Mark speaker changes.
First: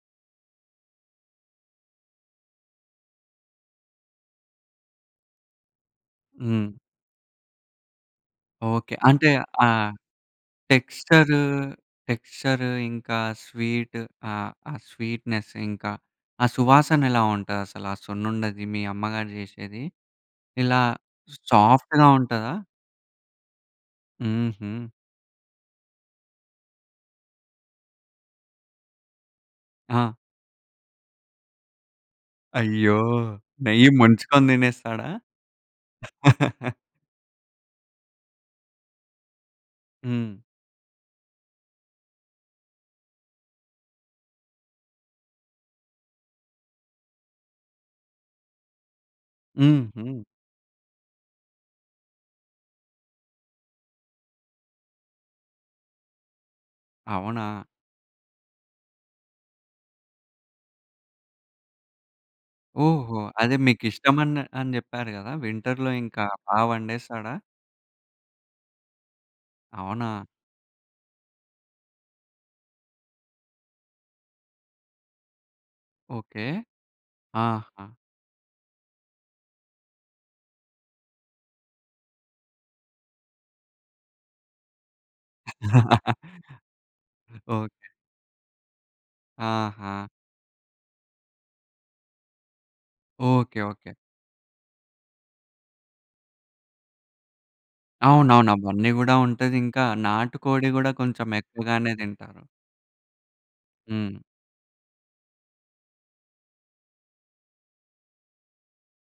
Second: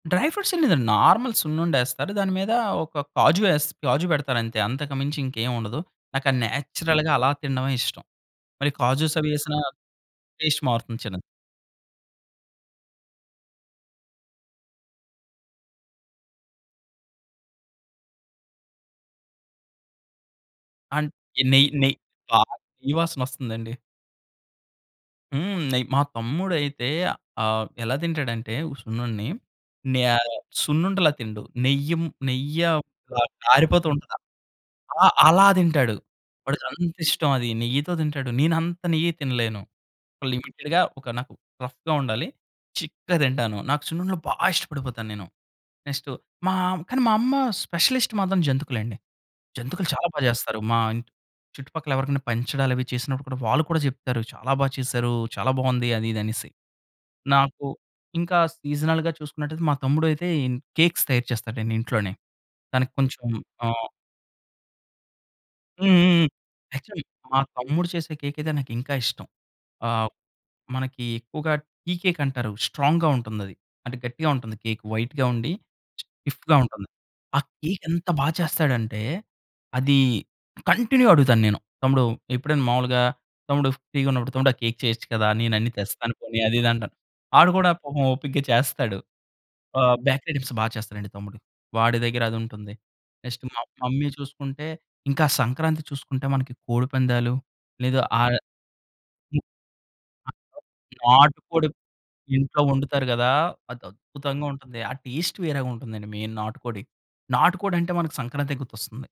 Speaker 1: Dry fruits లేదండి normal సున్నుండేస్తారు దాని మీద ఒక కాజు యెస్ కాజు పెడతారు అంతే అంతకు మించి ఇంకేముండదు. నాకు అది
Speaker 2: హ్మ్.
Speaker 1: నేచురల్‌గా అలా తినడమే ఇష్టం. మరి
Speaker 2: ఓకే.
Speaker 1: కాజుస్
Speaker 2: అంటే
Speaker 1: అవి యేసిన
Speaker 2: ఆ
Speaker 1: టేస్ట్ మారుతుంది చిన్దిది.
Speaker 2: టెక్స్చరు టెక్స్చరు ఇంకా స్వీట్ ఆహ్, ఆ స్వీట్‌‌నెస్ ఇంకా ఆ సువాసన ఎలా ఉంటది? అసలు ఆ సున్నుండది మీ అమ్మగారు జేసేది ఇలా
Speaker 1: అండ్ నెయ్ నె
Speaker 2: సాఫ్ట్‌గా
Speaker 1: ఆ!
Speaker 2: ఉంటదా?
Speaker 1: నెయ్యి వాసనొస్తుందండి.
Speaker 2: హుహు.
Speaker 1: హ్మ్. నెయ్యి. మా తమ్ముడైతే ఆహ్, ఎలా తింటాడంటే ఉ సున్నుండని నే
Speaker 2: ఆ!
Speaker 1: సున్నుండలా తిండు. నెయ్యిం నెయ్య
Speaker 2: అయ్యో!
Speaker 1: కా
Speaker 2: నెయ్యి
Speaker 1: కారిపోతుంటది.
Speaker 2: ముంచుకొని దినేస్తాడ?
Speaker 1: అలా, అలా తింటాడు. వాడికంత ఇష్టం అది నెయ్యితో తింటాడు. నెన్నంత నెయ్యి తినలేను. ఒక
Speaker 2: హ్మ్.
Speaker 1: లిమిటెడ్‌గా ఒక నాకు రఫ్‌గా ఉండాలి. చిక్కగా తింటాను నాకు సున్నుండలు బా ఇష్టపడిపోతానేను. నెక్స్ట్ మా కానీ మా అమ్మ స్పెషలిస్ట్ మాత్రం జంతుకులండి.
Speaker 2: హ్మ్,
Speaker 1: జంతుకులు చాలా బా
Speaker 2: హ్మ్.
Speaker 1: చేస్తారు. మా చుట్టుపక్కల ఎవరికైనా పంచడాలు అవి చేసినప్పుడు కూడా, వాళ్ళు కూడా చెప్తారు. "చాలా బా చేశారు. చాలా బాగుంది" అది ఇది అనేసి.
Speaker 2: అవునా?
Speaker 1: నాకు ఇంకా సీజనల్‌గా చూసుకున్నటయితే, మా తమ్ముడైతే ఇన్ కేక్స్ తయారు చేస్తాడండి ఇంట్లోనే. తనకి
Speaker 2: ఓహో!
Speaker 1: కొంచెం
Speaker 2: అదే
Speaker 1: ఆహ్
Speaker 2: మీకిష్టం ఆన్ అని జెప్పారు గదా! వింటర్‌లో ఇంకా
Speaker 1: హుహుహు.
Speaker 2: బా
Speaker 1: యాక్చువల్‌‌లి
Speaker 2: వండేస్తాడా?
Speaker 1: మా తమ్ముడు చేసిన కేకయితే నాకింకా ఇష్టం. ఆహ్,
Speaker 2: అవునా?
Speaker 1: మనకి ఎక్కువగా టీ కేక్ అంటారు స్ట్రాంగ్‌గా ఉంటుంది అది. అంటే గట్టిగా ఉంటుంది కేక్ వైట్‌గా ఉండి
Speaker 2: ఓకే.
Speaker 1: స్టిఫ్‌గా ఉంటుంది. ఆ కేక్
Speaker 2: ఆహా!
Speaker 1: ఎంత బా చేస్తాడంటే, అది కంటిన్యూ అడుగుతానేను. తమ్ముడు ఎప్పుడైనా మామూలుగా తమ్ముడు ఫ్రీ‌గా ఉన్నప్పుడు తమ్ముడు ఆ కేక్ చేయొచ్చు కదా! నేను అన్ని తెస్తాను పోనీ అది, ఇది అంటాను. వాడు గూడా
Speaker 2: ఓకే.
Speaker 1: పాపం ఓపికగా చేస్తాడు. ఆహ్,
Speaker 2: ఆహా!
Speaker 1: బ్యాక్‌రి ఐటమ్స్ బాగా చేస్తాడండి తమ్ముడు. వాడి దగ్గర అదుంటుంది. Next
Speaker 2: okay.
Speaker 1: మా
Speaker 2: ఓకే.
Speaker 1: మమ్మీ చూసుకుంటే ఇంకా సంక్రాంతి చూసుకుంటే మనకి కోడిపందాలు, లేదా ఆ
Speaker 2: అవునవును.
Speaker 1: ఆ!
Speaker 2: అవన్నీ గూడా ఉంటది. ఇంకా నాటు కోడి గూడా కొంచెం
Speaker 1: నాటుకోడి
Speaker 2: ఎక్కువగానే తింటారు.
Speaker 1: ఇంట్లో వండుతారు గదా! అది
Speaker 2: హ్మ్.
Speaker 1: అద్భుతంగా ఉంటుంది. ఆ టేస్ట్ వేరేగా ఉంటుందండి మెయిన్ నాటుకోడి. నాటుకోడి అంటే మనకు సంక్రాంతి గుర్తొస్తుంది.